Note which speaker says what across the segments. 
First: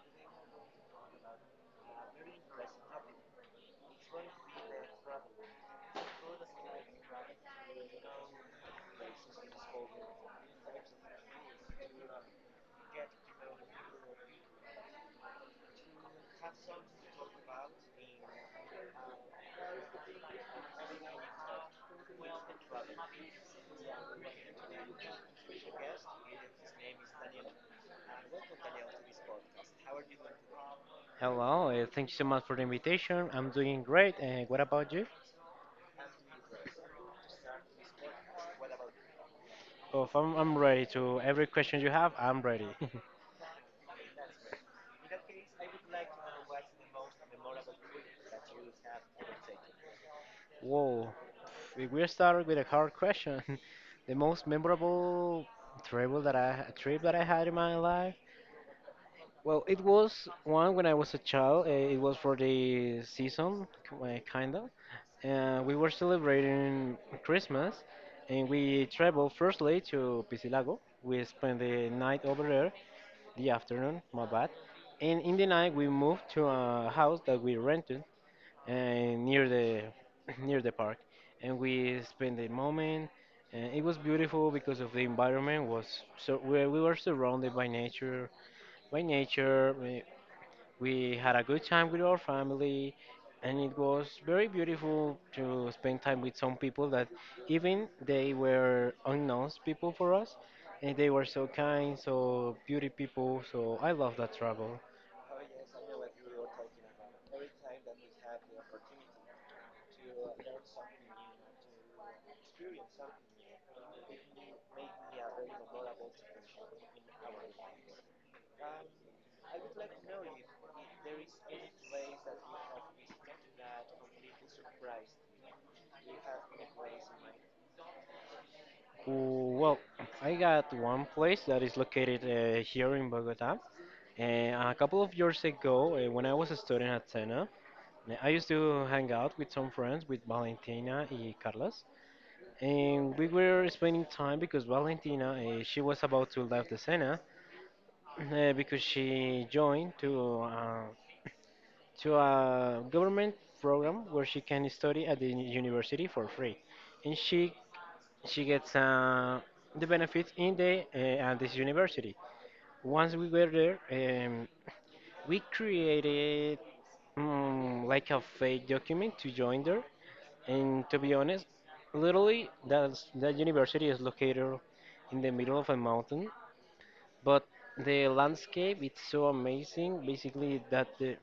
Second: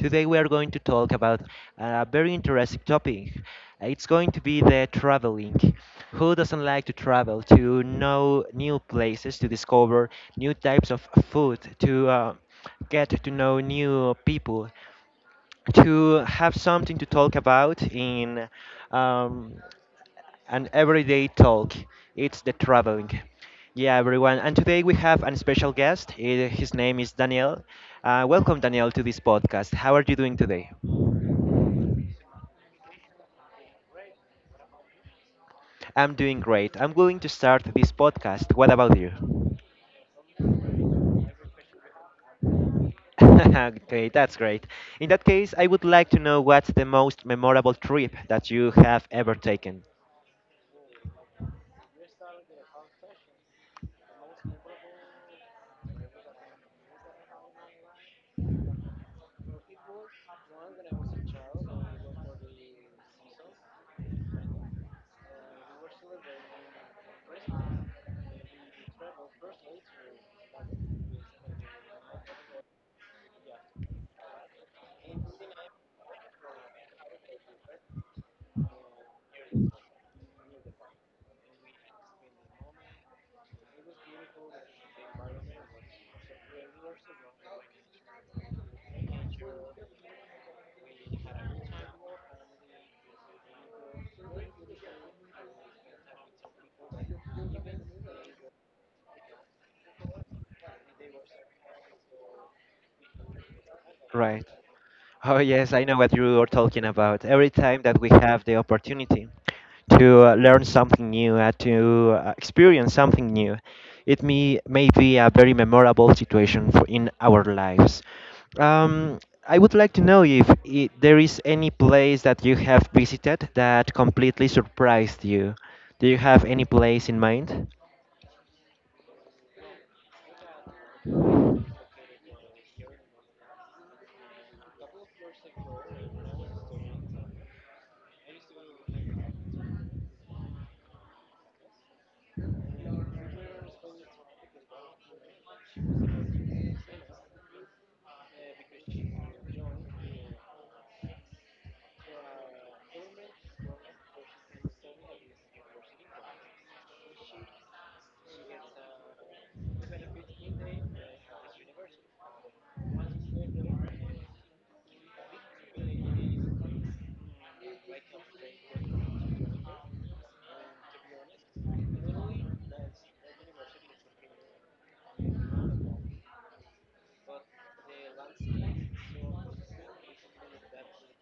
Speaker 1: Today, we are going to talk about a very interesting topic. It's going to be the traveling. Who doesn't like to travel, to know new places, to discover new types of food, to get to know new people? To have something to talk about in um, an everyday talk. It's the traveling. Yeah, everyone. And today we have a special guest. His name is Daniel. Welcome, Daniel, to this podcast. How are you doing today?
Speaker 2: Hello, thank you so much for the invitation. I'm doing great. And what about you?
Speaker 1: I'm doing great. I'm willing to start this podcast. What about you?
Speaker 2: Oh, I'm ready to every question you have. I'm ready.
Speaker 1: Okay, that's great. In that case, I would like to know what's the most memorable trip that you have ever taken.
Speaker 2: Whoa, if we start with a hard question, the most memorable travel that I trip that I had in my life. Well, it was one when I was a child. It was for the season, kind of. We were celebrating Christmas, and we traveled firstly to Pisilago. We spent the night over there, the afternoon, my bad. And in the night, we moved to a house that we rented near the near the park, and we spent the moment. And it was beautiful because of the environment was so we were surrounded by nature, by nature. We had a good time with our family, and it was very beautiful to spend time with some people that even they were unknown people for us, and they were so kind, so beauty people. So I love that
Speaker 1: Right.
Speaker 2: travel.
Speaker 1: Oh, yes, I know what you are talking about. Every time that we have the opportunity to learn something new, to experience something new, it may be a very memorable situation for, in our lives. Um, I would like to know if I there is any place that you have visited that completely surprised you. Do you have any place in mind?
Speaker 2: Well, I got one place that is located here in Bogota. And a couple of years ago, when I was a student at Sena, I used to hang out with some friends, with Valentina and Carlos. And we were spending time because Valentina she was about to leave the Senate because she joined to a government program where she can study at the university for free, and she gets the benefits in the at this university. Once we were there, we created like a fake document to join there. And to be honest, literally, that university is located in the middle of a mountain, but the landscape it's so amazing. Basically, that the,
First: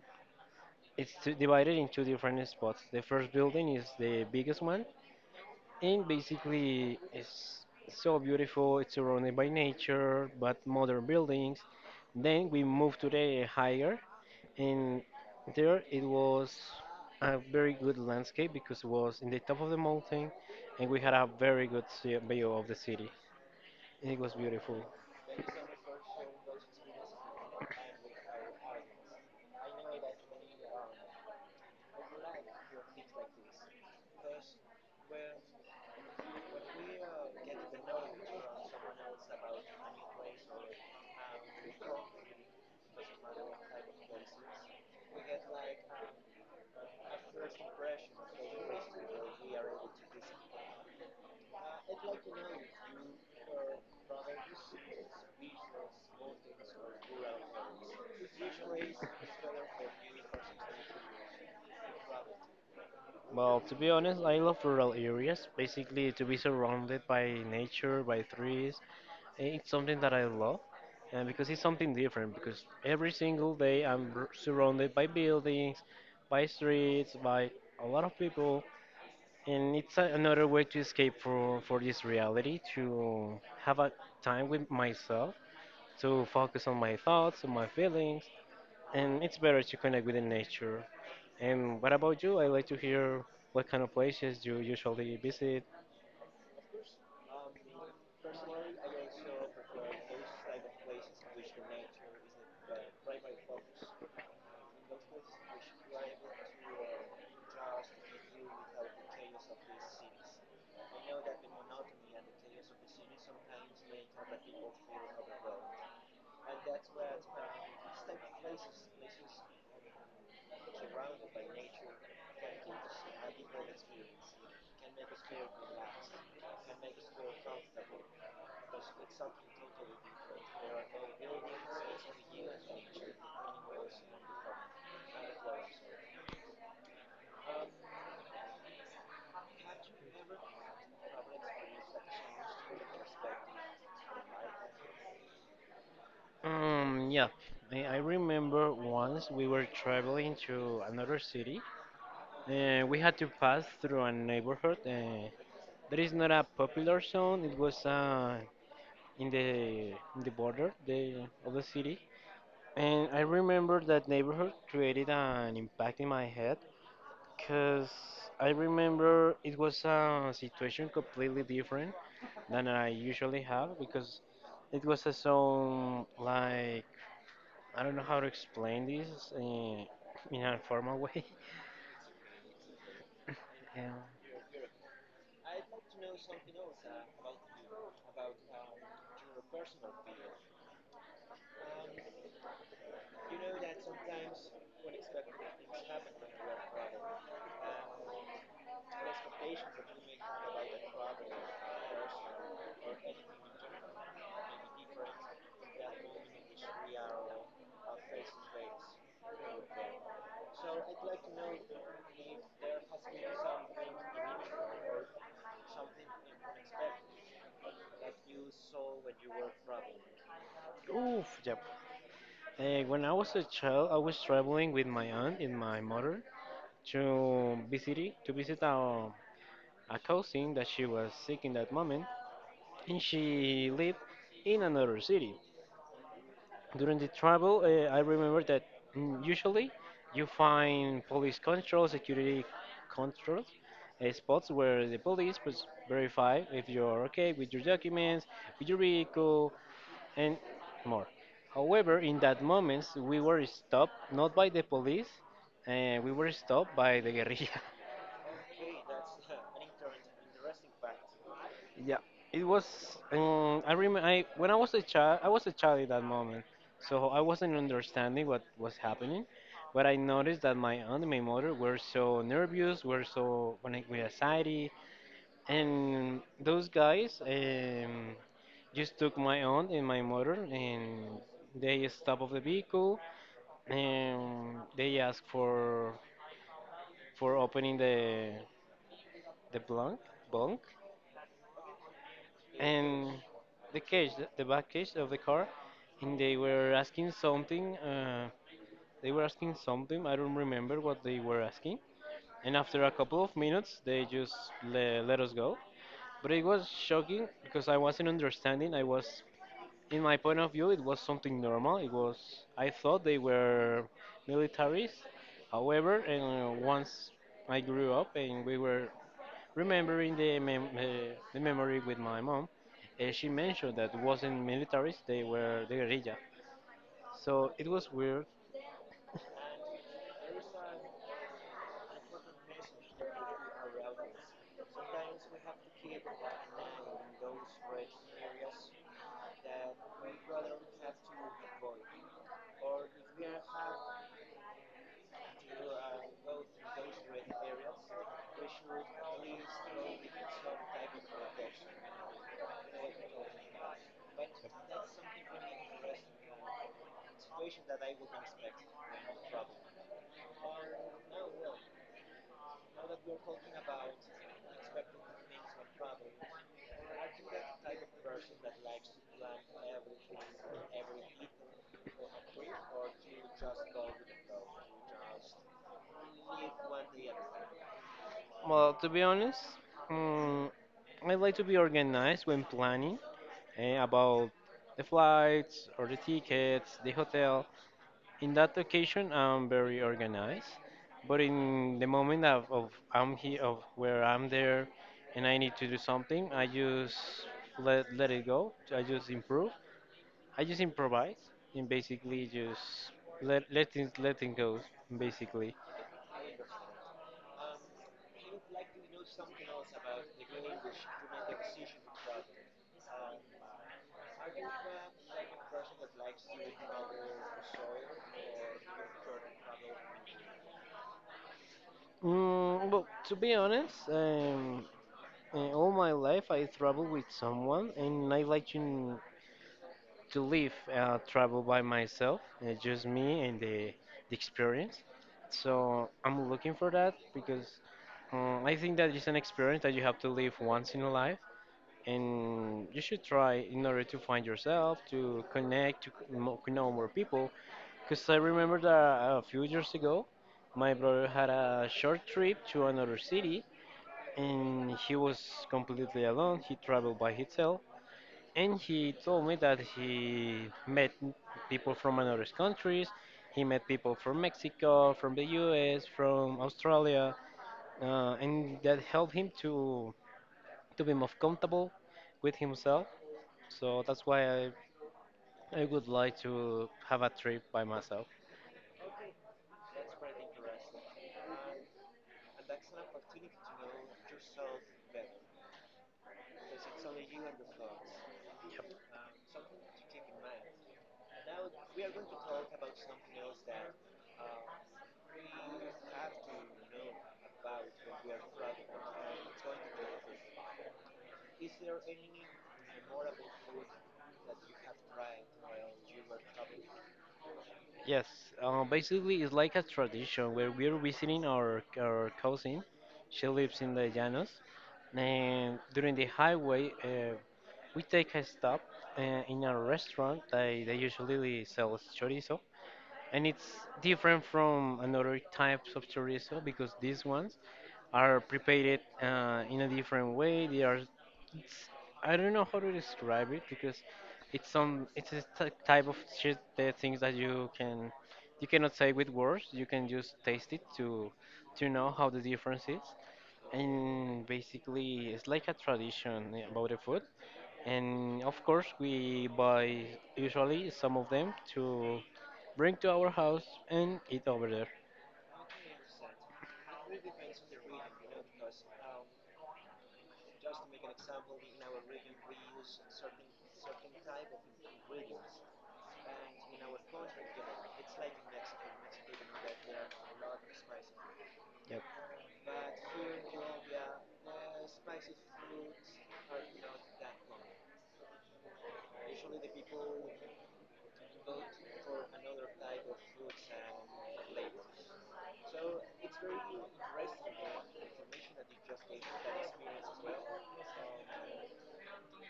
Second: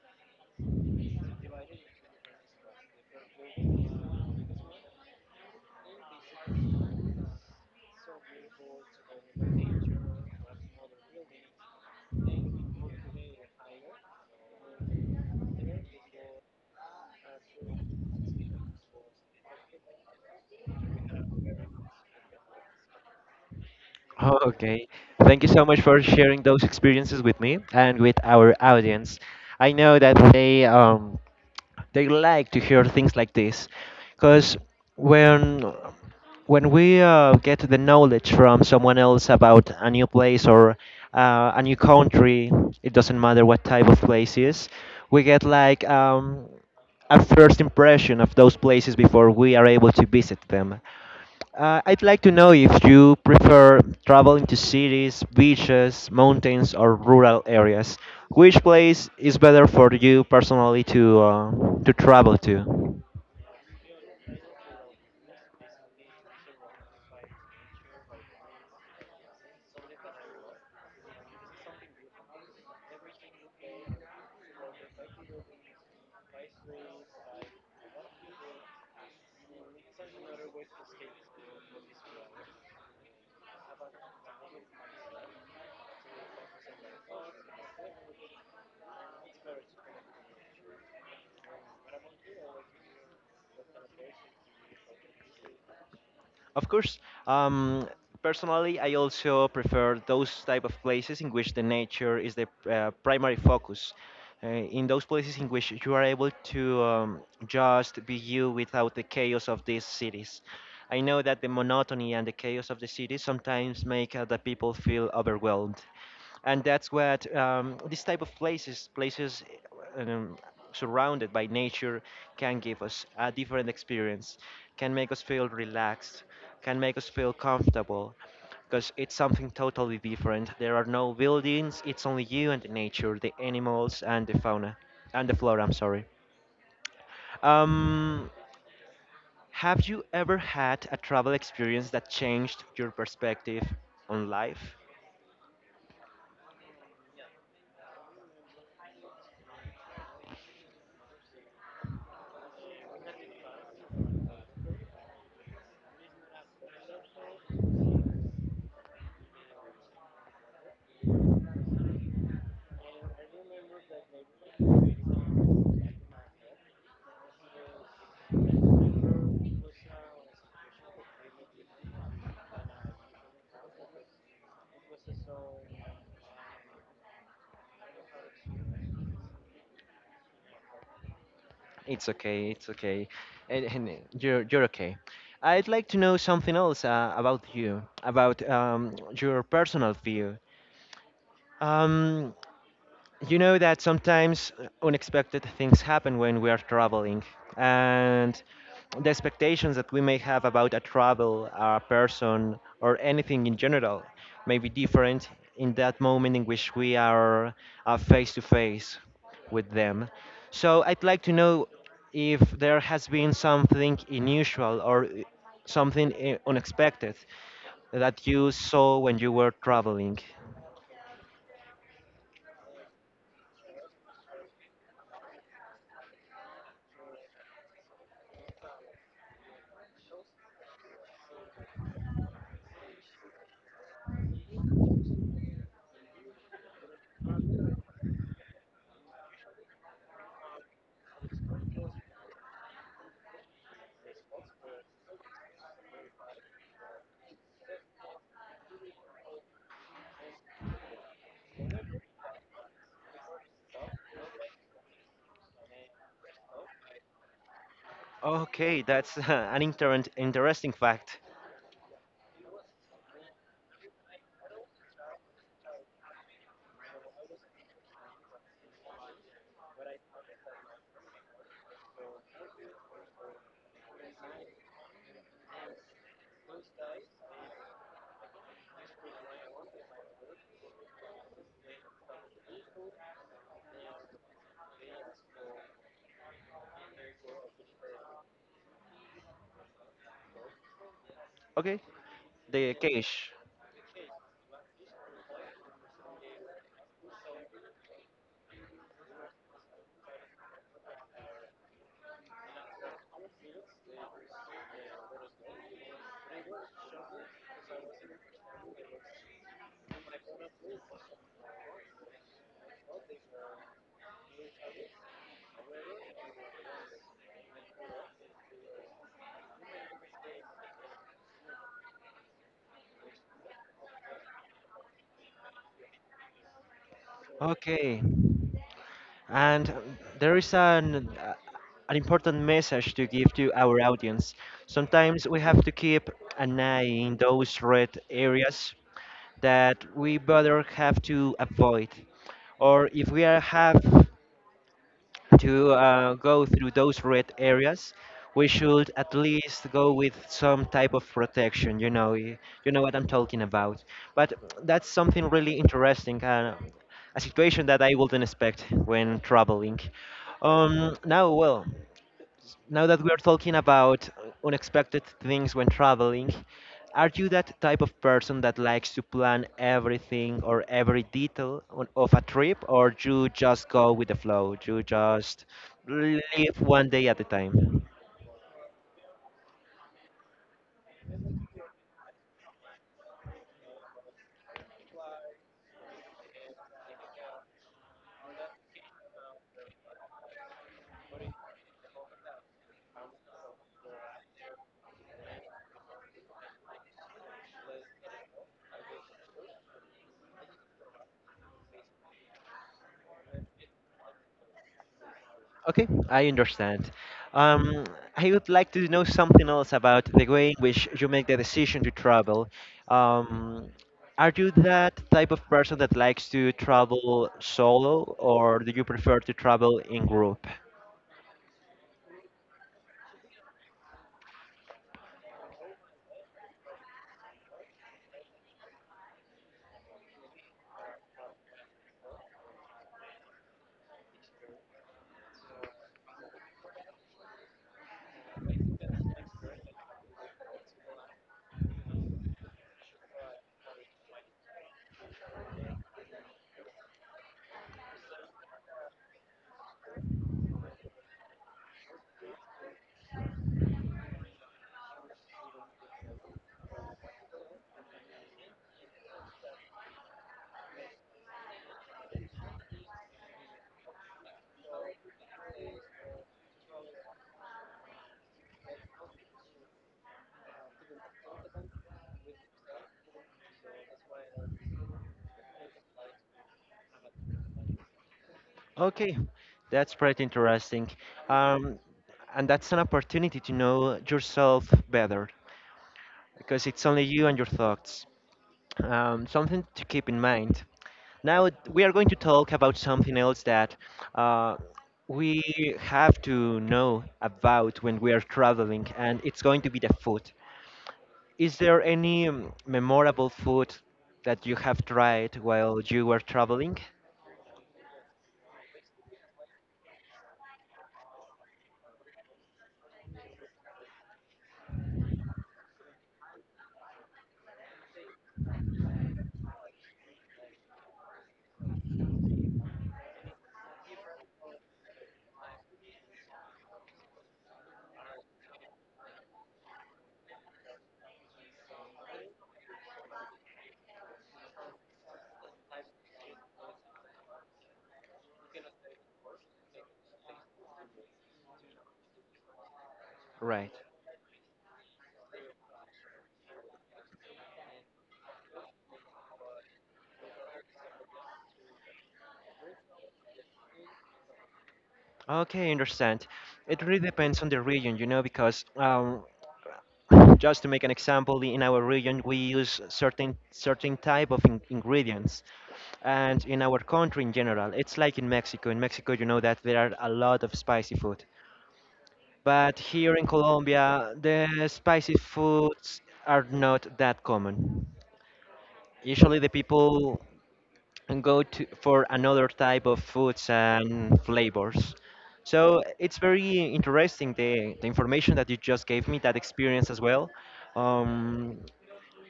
Speaker 2: divided into two different spots. The first building is the biggest one, and basically, it's so beautiful. It's surrounded by nature, but modern buildings. Then we moved to the higher, and there it was a very good landscape because it was in the top of the mountain, and we had a very good view of the city. It was
Speaker 1: Oh,
Speaker 2: beautiful.
Speaker 1: okay. Thank you so much for sharing those experiences with me and with our audience. I know that they like to hear things like this because when when we get the knowledge from someone else about a new place or a new country, it doesn't matter what type of place is, we get like a first impression of those places before we are able to visit them. I'd like to know if you prefer traveling to cities, beaches, mountains, or rural areas. Which place is better for you personally to travel to?
Speaker 2: Well, to be honest, I love rural areas. Basically, to be surrounded by nature, by trees, it's something that I love, and because it's something different. Because every single day I'm surrounded by buildings, by streets, by a lot of people, and it's a, another way to escape for this reality, to have a time with myself, to focus on my thoughts, on my feelings, and it's better to connect with the nature. And what about you? I'd like to hear what kind of places you usually visit.
Speaker 1: Of course. um, Personally, I also prefer those type of places in which the nature is the primary focus. In those places in which you are able to just be you without the chaos of these cities. I know that the monotony and the chaos of the city sometimes make the people feel overwhelmed, and that's what this type of places, um, surrounded by nature, can give us a different experience, can make us feel relaxed, can make us feel comfortable, because it's something totally different. There are no buildings. It's only you and the nature, the animals, and the fauna and the flora. I'm sorry. um, have you ever had a travel experience that changed your perspective on life?
Speaker 2: Yeah, I remember once we were traveling to another city, and we had to pass through a neighborhood. That is not a popular zone. It was in the in the border the, of the city, and I remember that neighborhood created an impact in my head. Because I remember it was a situation completely different than I usually have because it was a song like, I don't know how to explain this in a formal way.
Speaker 1: It's okay, it's okay. And
Speaker 2: Um,
Speaker 1: You're okay. I'd like to know something else about you, about your personal view. Um, you know that sometimes unexpected things happen when we are traveling, and the expectations that we may have about a travel, a person, or anything in general may be different in that moment in which we are face to face with them. So I'd like to know if there has been something unusual or something unexpected that you saw when you were traveling.
Speaker 2: oof, yep. When I was a child, I was traveling with my aunt and my mother to visit a cousin that she was sick in that moment, and she lived in another city. During the travel, I remember that usually you find police control, security control spots where the police was verify if you're okay with your documents, with your vehicle, and more. However, in that moment, we were stopped not by the police, we were stopped by the guerrilla.
Speaker 1: Okay, that's an interesting fact.
Speaker 2: Yeah, it was. When I was a child. I was a child at that moment, so I wasn't understanding what was happening. But I noticed that my aunt and my mother were so nervous, were so connected with anxiety, and those guys just took my aunt and my mother, and they stopped of the vehicle, and they asked for opening the blank bunk
Speaker 1: Okay, the
Speaker 2: and
Speaker 1: cache.
Speaker 2: the cage, the back cage of the car, and they were asking something. They were asking something. I don't remember what they were asking. And after a couple of minutes, they just let us go. But it was shocking because I wasn't understanding. I was in my point of view, it was something normal. It was I thought they were militaries. However, and once I grew up and we were remembering the the memory with my mom, she mentioned that wasn't militaries. They were the guerrilla. So it was
Speaker 1: Okay,
Speaker 2: weird.
Speaker 1: and there is an important message to give to our audience. Sometimes we have to keep an eye in those red areas that we better have to avoid, or if we are have to go through those red areas, we should at least go with some type of protection. You know, you know what I'm talking about. But that's something really interesting, a situation that I wouldn't expect when traveling. Now, now that we are talking about unexpected things when traveling, are you that type of person that likes to plan everything or every detail of a trip, or you just go with the flow? You just live one day at a time?
Speaker 2: Well, to be honest, mm, I like to be organized when planning about the flights or the tickets, the hotel. In that occasion, I'm very organized, but in the moment of I'm here, of where I'm there, and I need to do something, I just let it go. I just improve. I just improvise and basically just let things go. Basically,
Speaker 1: Okay, I understand. Um, I would like to know something else about the way in which you make the decision to travel. Um, are you that type of person that likes to travel solo, or do you prefer to travel in group?
Speaker 2: well, to be honest, all my life I travel with someone, and I like to. To live, travel by myself, just me and the experience. So I'm looking for that because I think that is an experience that you have to live once in a life, and you should try in order to find yourself, to connect, to know more people. Because I remember that a few years ago, my brother had a short trip to another city, and he was completely alone. He traveled by himself and he told me that he met people from another countries. He met people from Mexico, from the U.S., from Australia, and that helped him to be more comfortable with himself. So that's why I would like to have a trip by myself.
Speaker 1: Okay, that's pretty interesting. Um, and that's an opportunity to know yourself better, because it's only you and your thoughts. Something to keep in mind. Now we are going to talk about something else that uh, we have to know about when we are traveling, and it's going to be the food. Is there any memorable food that you have tried while you were traveling?
Speaker 2: Yes, basically it's like a tradition where we're visiting our cousin. She lives in the Llanos, and during the highway, we take a stop uh, in a restaurant. They usually sell chorizo, and it's different from another types of chorizo because these ones are prepared in a different way. They are, it's, I don't know how to describe it because it's a type of shit, the things that you can, you cannot say with words. You can just taste it to know how the difference is.
Speaker 1: Right.
Speaker 2: And basically, it's like a tradition about the food and of course, we buy usually some of them to bring to our house and eat over there.
Speaker 1: Okay, I understand. It really depends on the region, you know, because just to make an example, in our region we use certain type of in ingredients, and in our country in general, it's like in Mexico. In Mexico, you know that there are a lot of spicy food,
Speaker 2: Yep.
Speaker 1: but here in Colombia, the spicy foods are not that common. Usually, the people and go to for another type of foods and flavors. So it's very interesting the information that you just gave me, that experience as well. Um,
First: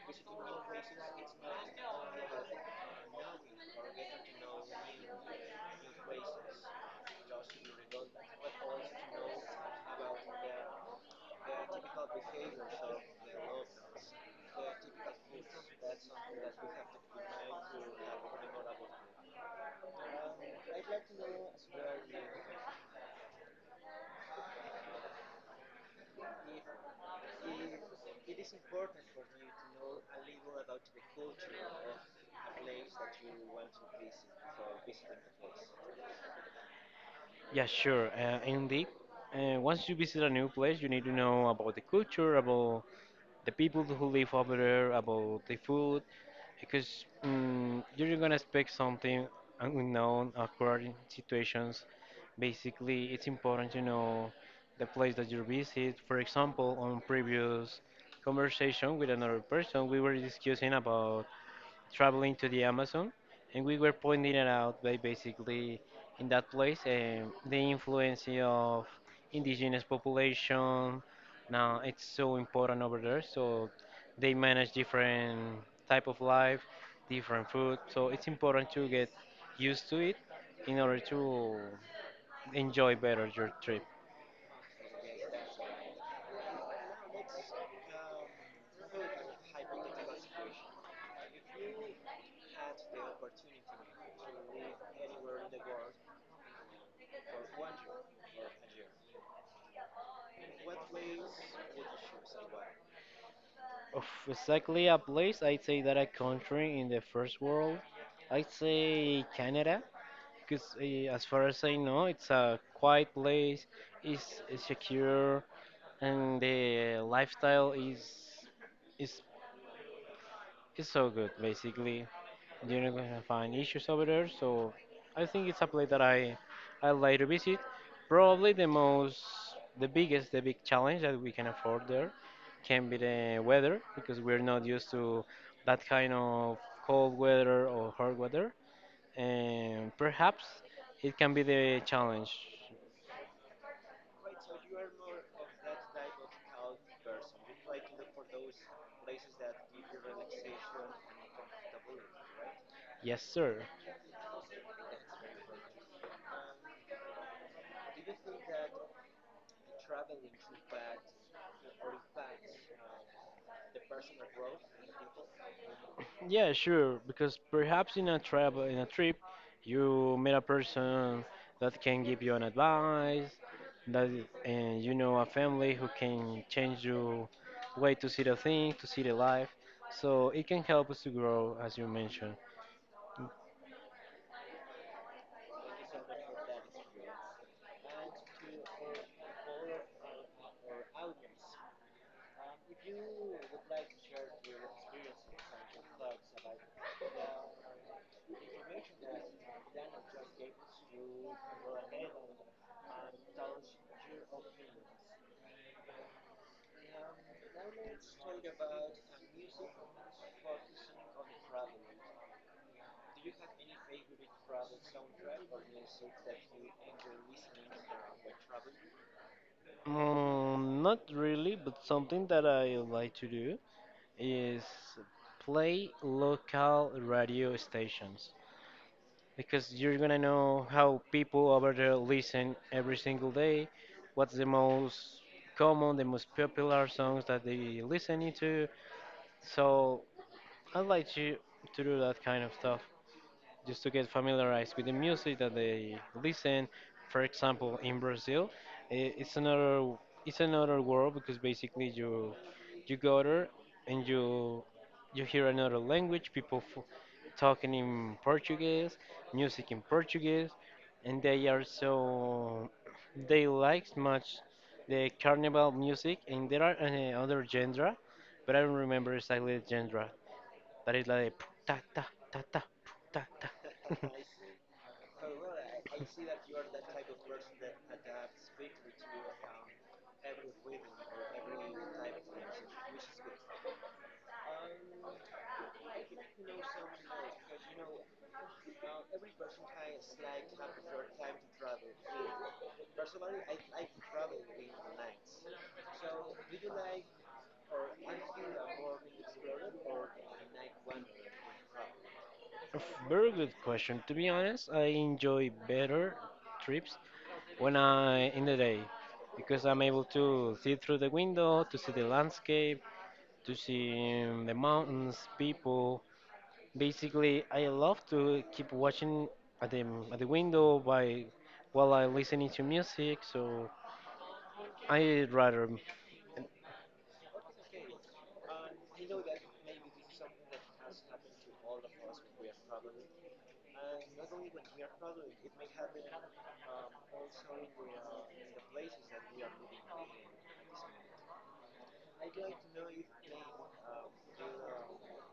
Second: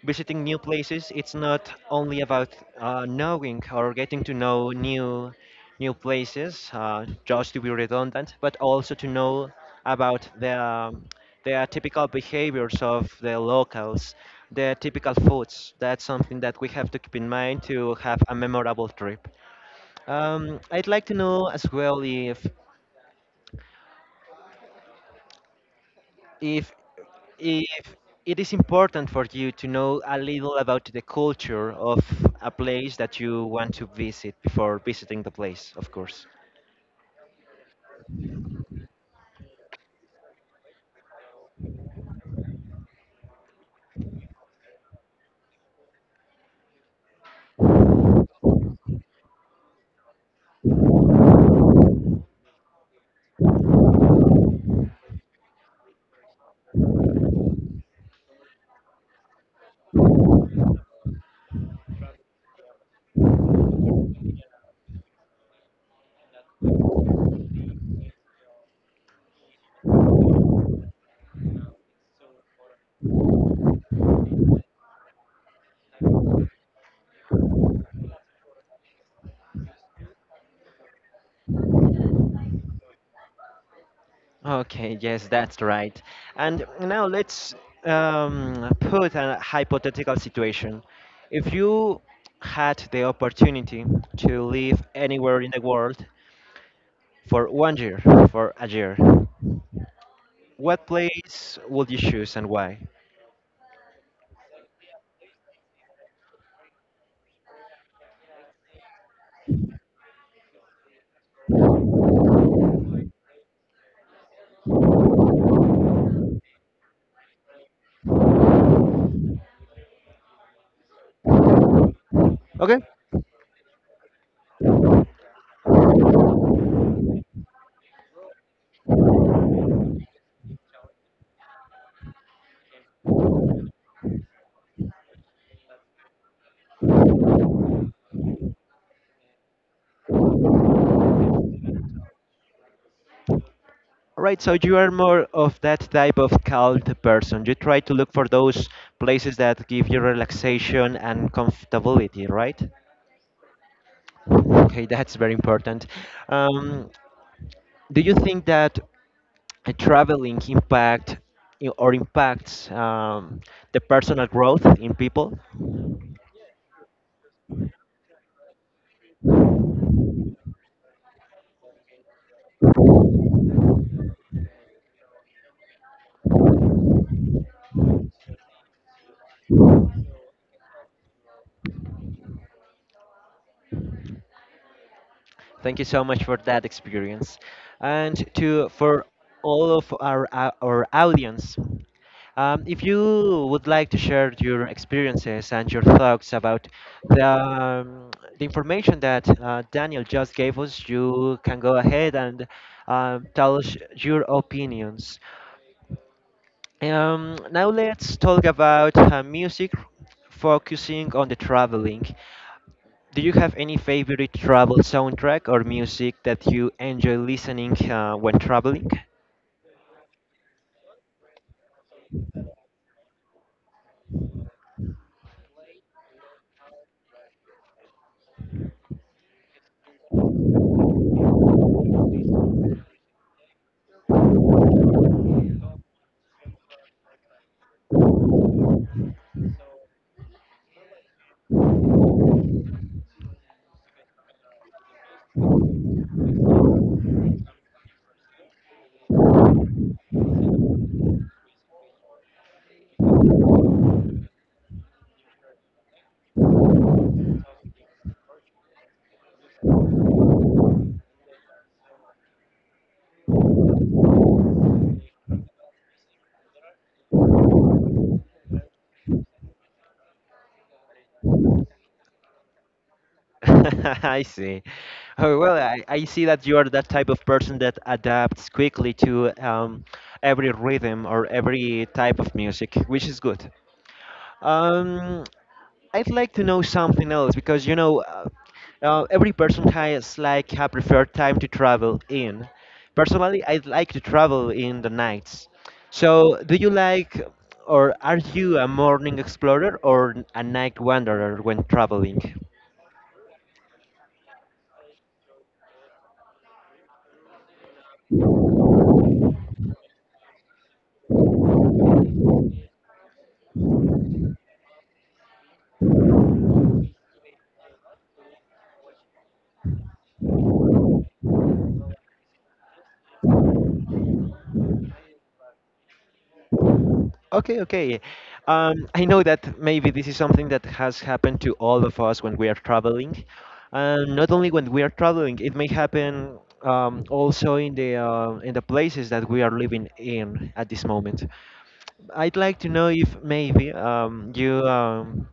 Speaker 1: Visiting new places, it's not only about knowing or getting to know new places, just to be redundant, but also to know about the their typical behaviors of the locals, their typical foods. That's something that we have to keep in mind to have a memorable trip. I'd like to know as well if if it is important for you to know a little about the culture of a place that you want to visit before visiting the place, of course.
Speaker 2: Yeah, sure. Indeed. Once you visit a new place, you need to know about the culture, about the people who live over there, about the food, because you're gonna expect something unknown, awkward situations. Basically, it's important to know the place that you visit. For example, on previous conversation with another person, we were discussing about traveling to the Amazon, and we were pointing it out by basically in that place the influence of indigenous population. Now it's so important over there, so they manage different type of life, different food. So it's important to get used to it in order to enjoy better your trip.
Speaker 1: Okay, yes, that's right. And now let's put a hypothetical situation. If you had the opportunity to live anywhere in the world for 1 year, for a year, what place would you choose and why?
Speaker 2: Of exactly a place, I'd say that a country in the first world, I'd say Canada, because as far as I know, it's a quiet place, it's secure, and the lifestyle is so good. Basically, you're
Speaker 1: Okay.
Speaker 2: not gonna find issues over there. So, I think it's a place that I like to visit. Probably the most the biggest, the big challenge that we can afford there can be the weather because we're not used to that kind of cold weather or hot weather. And perhaps it can be the challenge.
Speaker 1: Right, so you are more of that type of calm person. You try to look for those places that give you relaxation and comfortability, right?
Speaker 2: Yes, sir.
Speaker 1: Okay, that's very important. Um, do you think that traveling impact I- or impacts the personal growth in people?
Speaker 2: Yeah, sure. Because perhaps in a travel, in a trip, you meet a person that can give you an advice, that and you know a family who can change your way to see the thing, to see the life. So it can help us to grow, as you mentioned.
Speaker 1: Thank you so much for that experience. And to for all of our our audience, if you would like to share your experiences and your thoughts about the, um, the information that Daniel just gave us, you can go ahead and tell us your opinions. Now let's talk about music focusing on the traveling. Do you have any favorite travel soundtrack or music that you enjoy listening when traveling?
Speaker 2: Not really, but something that I like to do is play local radio stations because you're gonna know how people over there listen every single day, what's the most common, the most popular songs that they listening to. So I like to do that kind of stuff just to get familiarized with the music that they listen. For example, in Brazil, i- it's another it's another world because basically you go there and you hear another language, people talking in Portuguese, music in Portuguese, and they are so they like much the carnival music, and there are other genre, but I don't remember exactly the genre. But it's like ta ta ta ta ta ta.
Speaker 1: I see. Oh, well, I see that you are that type of person that adapts quickly to every rhythm or every type of music, which is good. Um, I'd like to know something else because you know, every person has like a preferred time to travel in. Personally, I'd like to travel in the nights. So, do you like, or are you a morning explorer or a night wanderer when traveling?
Speaker 2: A Very good question. To be honest, I enjoy better trips when I in the day, because I'm able to see through the window, to see the landscape, to see the mountains, people. Basically, I love to keep watching at the at the window by while I'm listening to music. So I rather.
Speaker 1: Okay, okay. I know that maybe this is something that has happened to all of us when we are traveling. And not only when we are traveling, it may happen also in the places that we are living in at this moment. I'd like to know if maybe you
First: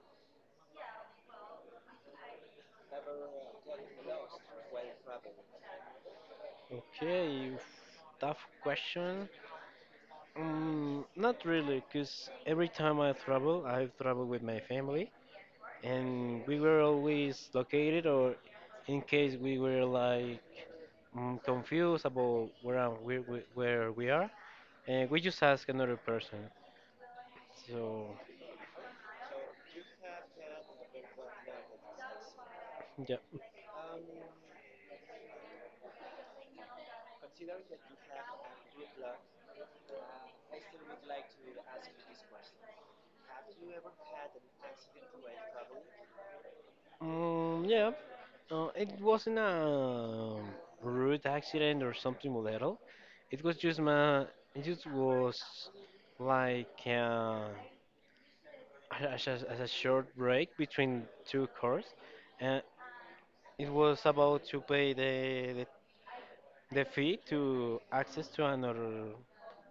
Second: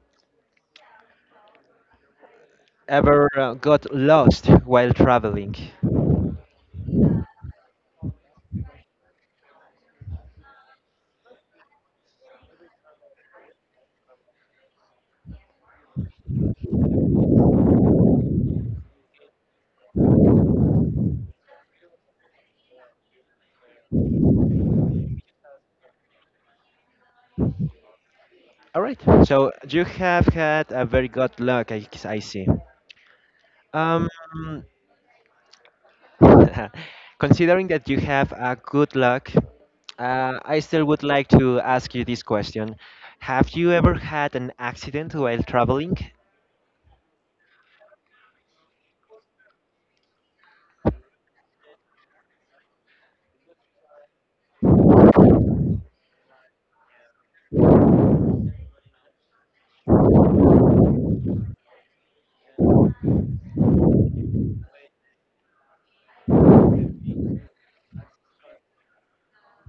Speaker 1: ever got lost while traveling.
Speaker 2: Okay. Tough question. Not really, because every time I travel with my family. And we were always located, or in case we were like, confused about where, I'm, where we are, and we just ask another person, so.
Speaker 1: All right. So you have had a very good luck, I see.
Speaker 2: Yeah.
Speaker 1: Um, Considering that you have a good luck, I still would like to ask you this question. Have you ever had an accident while traveling?
Speaker 2: Mm, yeah. It wasn't a rude accident or something little, it was just my it just was like, as a short break between two cars. And it was about to pay the fee to access to another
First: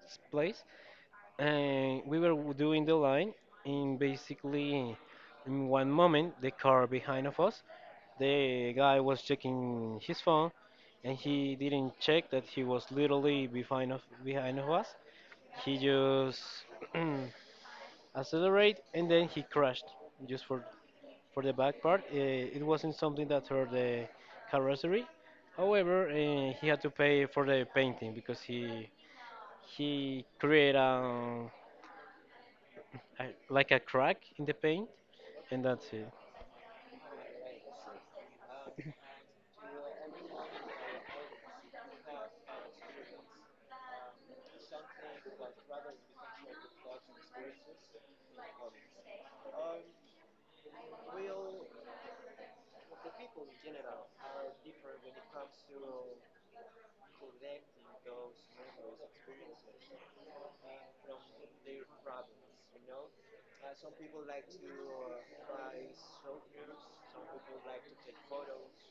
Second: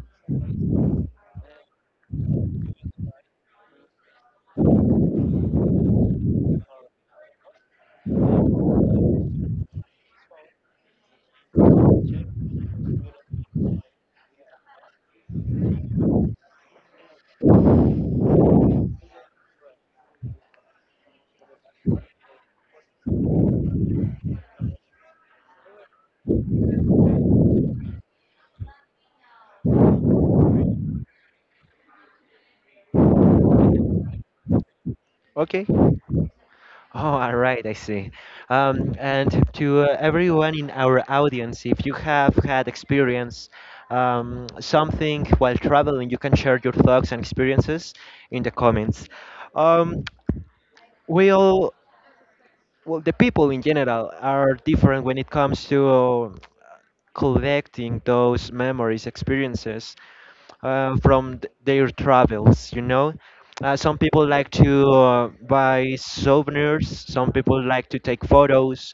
Speaker 2: place, and we were doing the line in, basically. In one moment, the car behind of us, the guy was checking his phone, and he didn't check that he was literally behind of us. He just accelerate, and then he crashed, just for the back part. It wasn't something that hurt the carrossery. However, he had to pay for the painting, because he create a like a crack in the paint, and
Speaker 1: Okay.
Speaker 2: that's
Speaker 1: Oh,
Speaker 2: it.
Speaker 1: all right, I see. And to everyone in our audience, if you have had experience something while traveling, you can share your thoughts and experiences in the comments. Um, we'll Well, the people in general are different when it comes to collecting those memories, experiences from their travels, you know? Some people like to buy souvenirs, some people like to take photos,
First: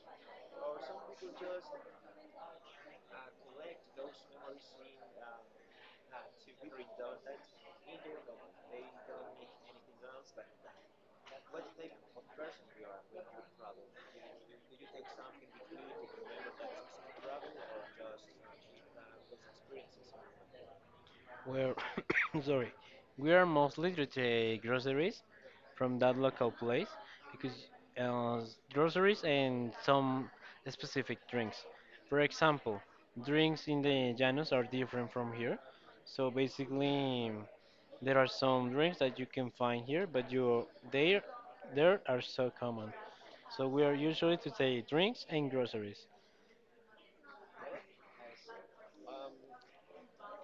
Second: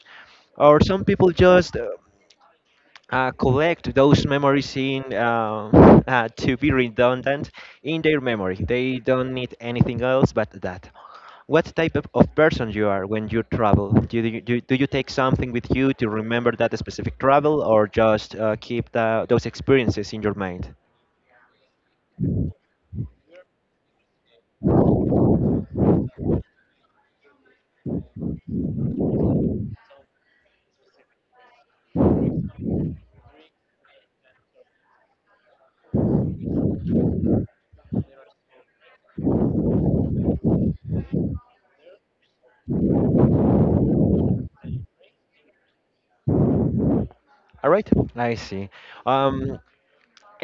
Speaker 1: or some people just collect those memories in, to be redundant, in their memory. They don't need anything else but that. What type of person you are when you travel? Do you take something with you to remember that specific travel or just keep those experiences in your mind?
Speaker 2: We're sorry, we are mostly to take groceries from that local place, because, uh, groceries and some specific drinks. For example, drinks in the Llanos are different from here, so basically there are some drinks that you can find here, but you there there are so common. So we are usually to take drinks and groceries.
Speaker 1: All right, I see. Um,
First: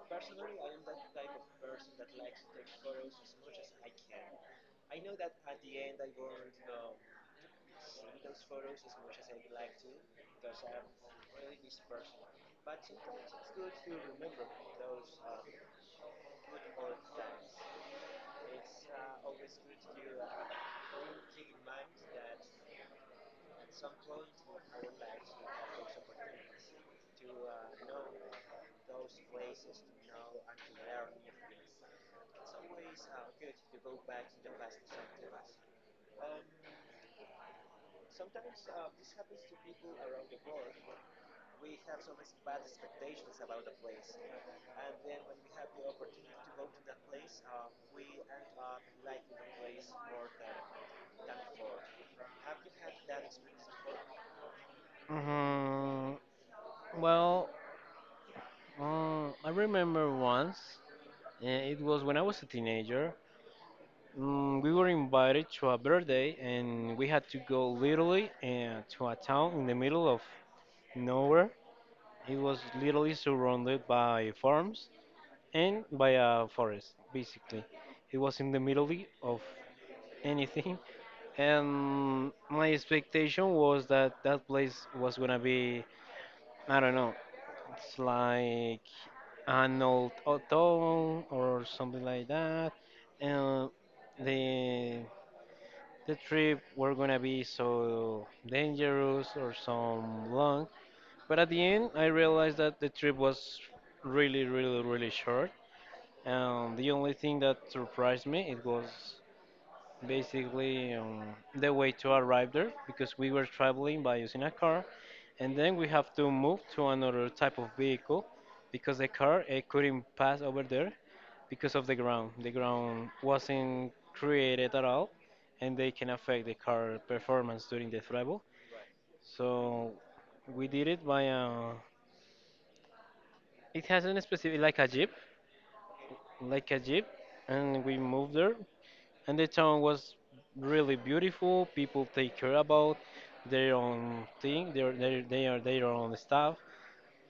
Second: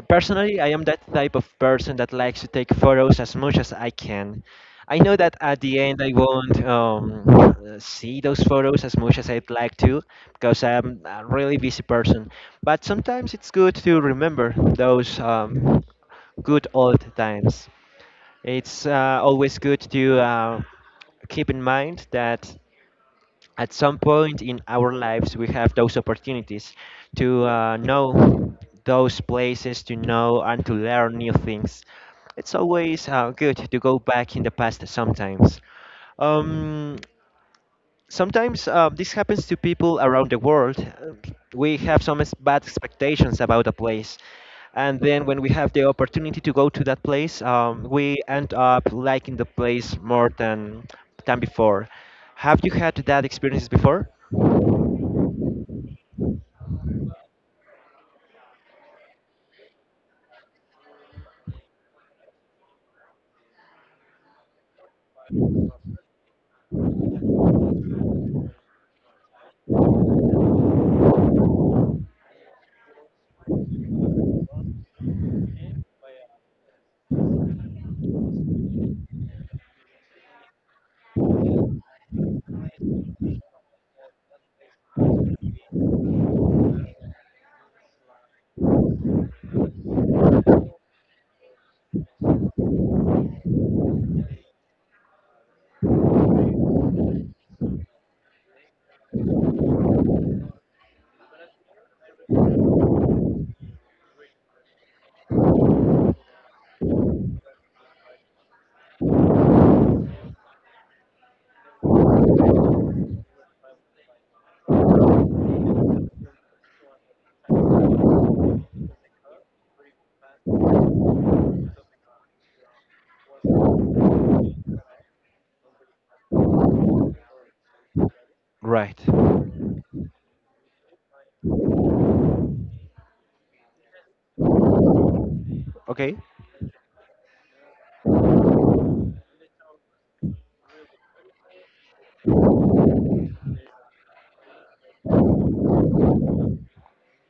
Speaker 1: Personally, I am that type of person that likes to take photos as much as I can. I know that at the end I won't see those photos as much as I'd like to, because I'm a really busy person. But sometimes it's good to remember those good old times. It's always good to keep in mind that at some point in our lives we have those opportunities to know those places, to know and to learn new things. It's always good to go back in the past sometimes. Um, Sometimes this happens to people around the world. We have some bad expectations about a place, and then when we have the opportunity to go to that place, we end up liking the place more than before. Have you had that experience before?
Speaker 2: Mm, well, I remember once, it was when I was a teenager. Mm, we were invited to a birthday, and we had to go literally, to a town in the middle of nowhere. It was literally surrounded by farms and by a forest, basically. It was in the middle of anything. And my expectation was that that place was gonna be, I don't know, it's like an old auto or something like that. And the the trip were gonna be so dangerous or so long. But at the end, I realized that the trip was really, really, really short. And the only thing that surprised me, it was basically, the way to arrive there, because we were traveling by using a car, and then we have to move to another type of vehicle, because the car, couldn't pass over there, because of the ground wasn't created at all, and they can affect the car performance during the travel.
Speaker 1: Right.
Speaker 2: So we did it by, it has a specific like a jeep
Speaker 1: Okay.
Speaker 2: like a jeep and we moved there, and the town was really beautiful. People take care about their own thing, their, they are their own stuff.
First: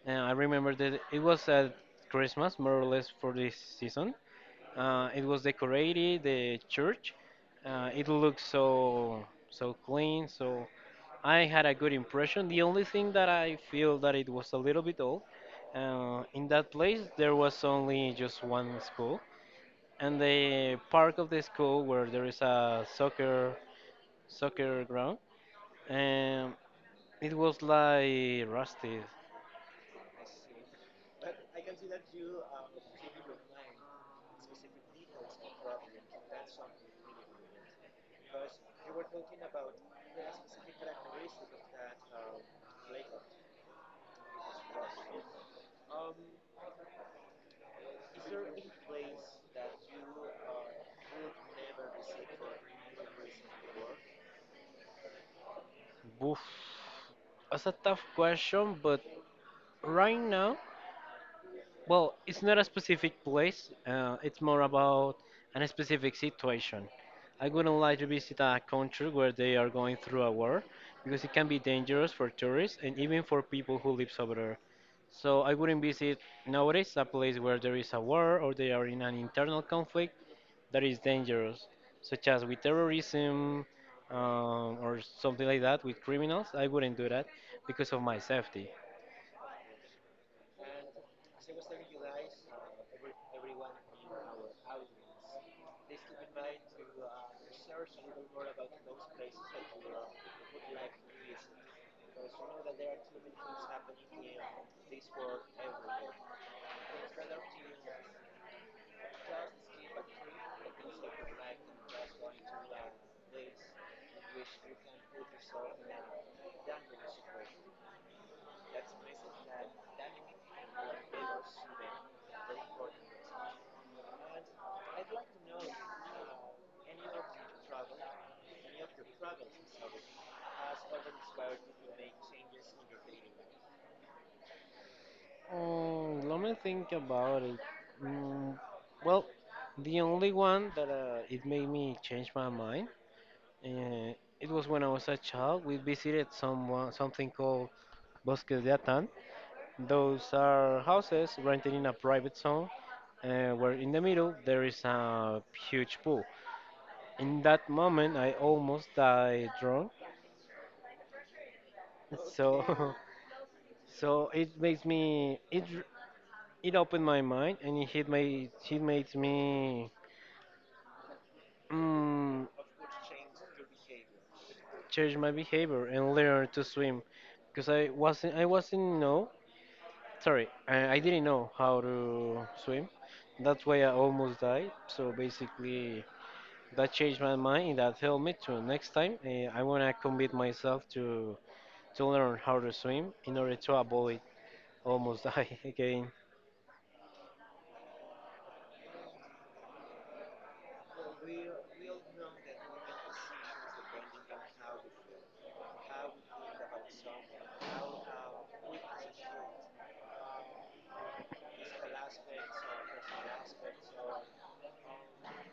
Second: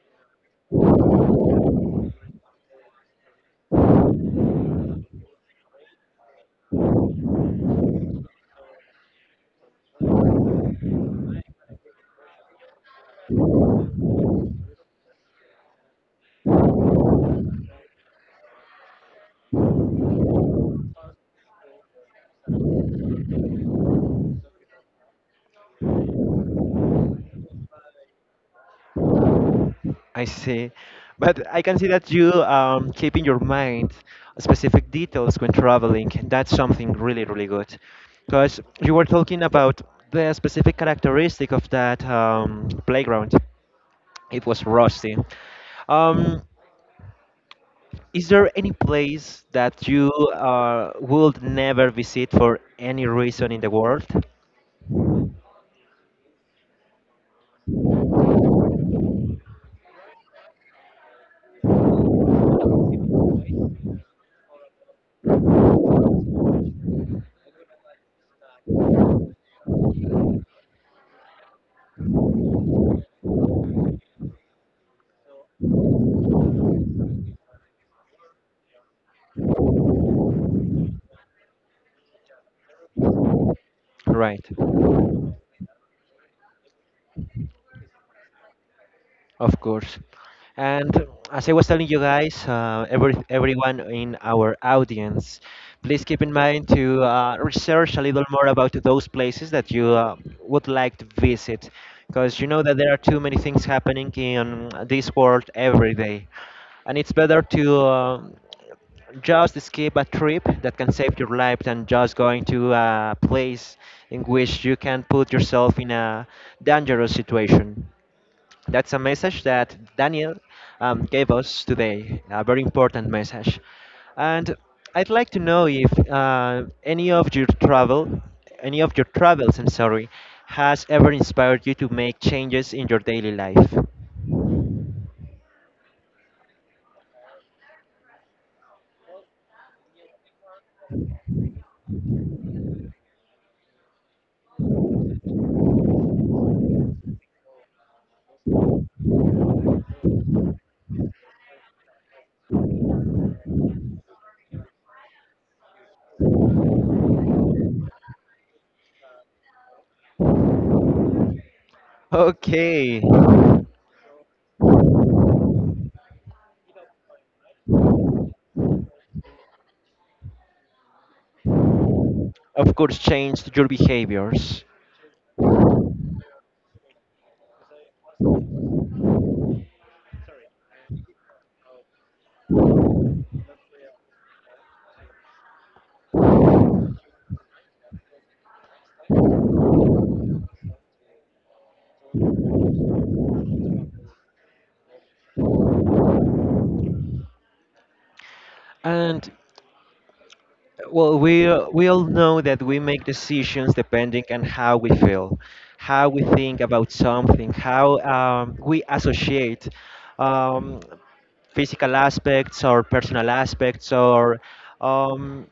Speaker 2: And I remember that it was at Christmas, more or less, for this season. It was decorated, the church. It looked so clean, so I had a good impression. The only thing that I feel that it was a little bit old. In that place, there was only just one school, and the park of the school where there is a soccer ground, and it was like rusty.
Speaker 1: I see. But I can see that you keep in your mind specific details when traveling. That's something really, really good. Because you were talking about the specific characteristic of that playground. It was rusty. Um, is there any place that you would never visit for any reason in the world?
Speaker 2: Oof, that's a tough question, but right now. Well, it's not a specific place. It's more about a specific situation. I wouldn't like to visit a country where they are going through a war, because it can be dangerous for tourists and even for people who live over there. So I wouldn't visit nowadays a place where there is a war or they are in an internal conflict that is dangerous, such as with terrorism,
Speaker 1: Right.
Speaker 2: or something like that with criminals. I wouldn't do that because of my safety.
Speaker 1: Of course. And as I was telling you guys, everyone in our audience, please keep in mind to research a little more about those places that you would like to visit, because you know that there are too many things happening in this world every day, and it's better to just skip a trip that can save your life than just going to a place in which you can put yourself in a dangerous situation. That's a message that Daniel gave us today, a very important message. And I'd like to know if any of your travels, I'm sorry, has ever inspired you to make changes in your daily life.
Speaker 2: Mm, let me think about it. Mm, well, the only one that, it made me change my mind, uh, it was when I was a child. We visited someone something called Bosques de Atan. Those are houses rented in a private zone, where in the middle there is a huge pool. In that moment, I almost died drunk. So,
Speaker 1: Okay,
Speaker 2: so it makes me it r- it opened my mind, and it hit my it made me, mm,
Speaker 1: of course, changed your behaviors.
Speaker 2: change my behavior and learn to swim, because I wasn't know sorry, I didn't know how to swim. That's why I almost died, so basically that changed my mind, that helped me to next time, I want to commit myself to learn how to swim in order to avoid almost die again.
Speaker 1: And well, we all know that we make decisions depending on how we feel, how we think about something, how we associate um, physical aspects or personal aspects, or um,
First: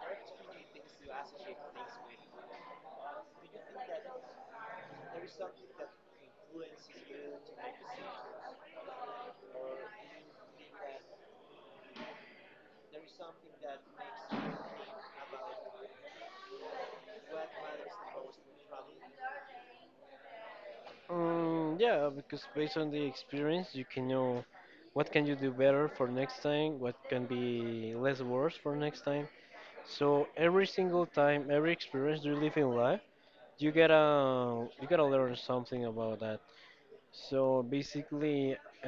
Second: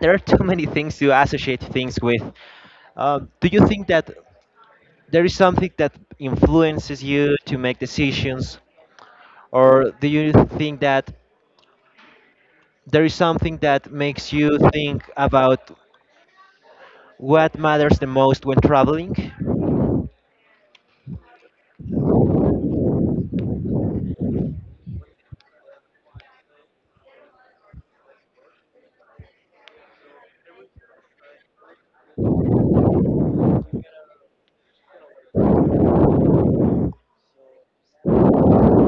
Speaker 1: there are too many things to associate things with. Do you think that there is something that influences you to make decisions, or do you think that there is something that makes you think about what matters the most when traveling?
Speaker 2: Mm, yeah, because based on the experience you can know what can you do better for next time, what can be less worse for next time. So every single time, every experience you live in life, you gotta learn something about that. So basically,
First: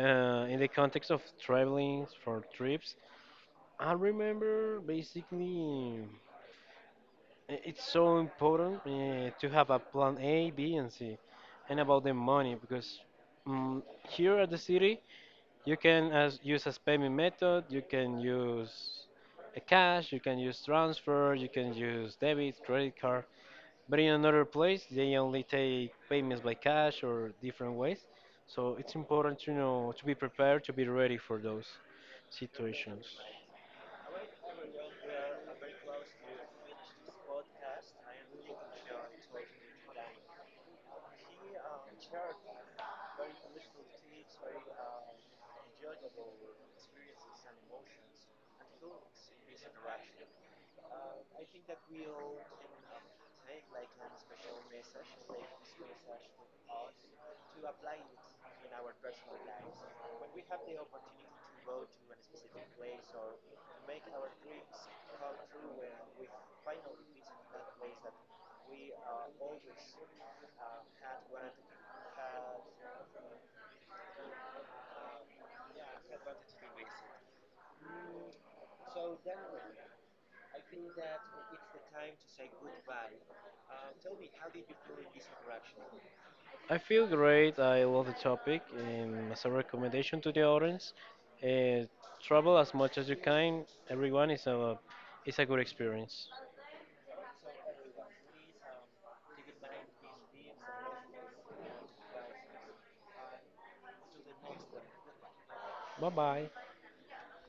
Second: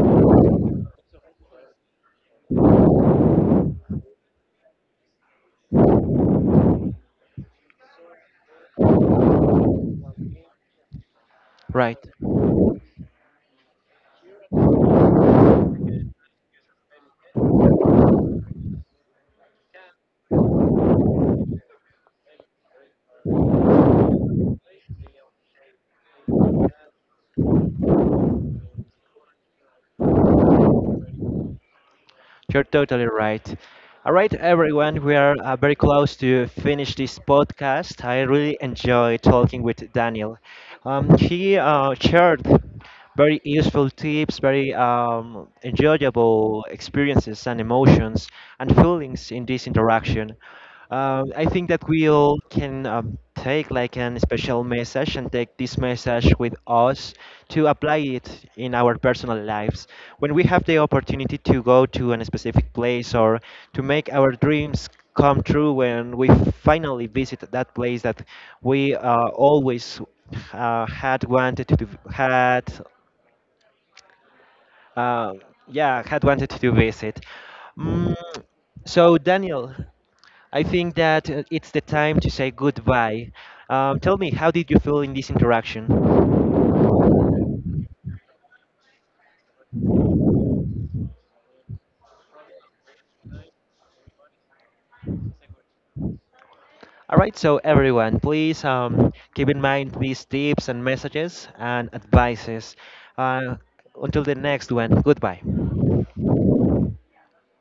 Speaker 2: in the context of traveling for trips, I remember basically, it's so important, to have a plan A, B, and C, and
Speaker 1: Right,
Speaker 2: about the money. Because, um, here at the city, you can, use a payment method, you can use a cash, you can use transfer, you can use debit, credit card. But in another place, they only take payments by cash or different ways. So it's important to know, to be prepared, to be ready for those
Speaker 1: you're totally
Speaker 2: situations.
Speaker 1: right. All right, everyone, we are very close to finish this podcast. I really enjoy talking with Daniel. He shared very useful tips, very enjoyable experiences and emotions and feelings in this interaction. I think that we all can take like an special message and take this message with us to apply it in our personal lives. When we have the opportunity to go to a specific place or to make our dreams come true, when we finally visit that place that we always had wanted to had uh, yeah had wanted to visit. Mm, so Daniel. I think that it's the time to say goodbye. Tell me, how did you feel in this interaction?
Speaker 2: I feel great. I love the topic. And as a recommendation to the audience, uh, travel as much as you can. Everyone is a good experience.
Speaker 1: All right, so everyone, please keep in mind these tips and messages and advices. Uh, until the next one, goodbye.
Speaker 2: Bye bye.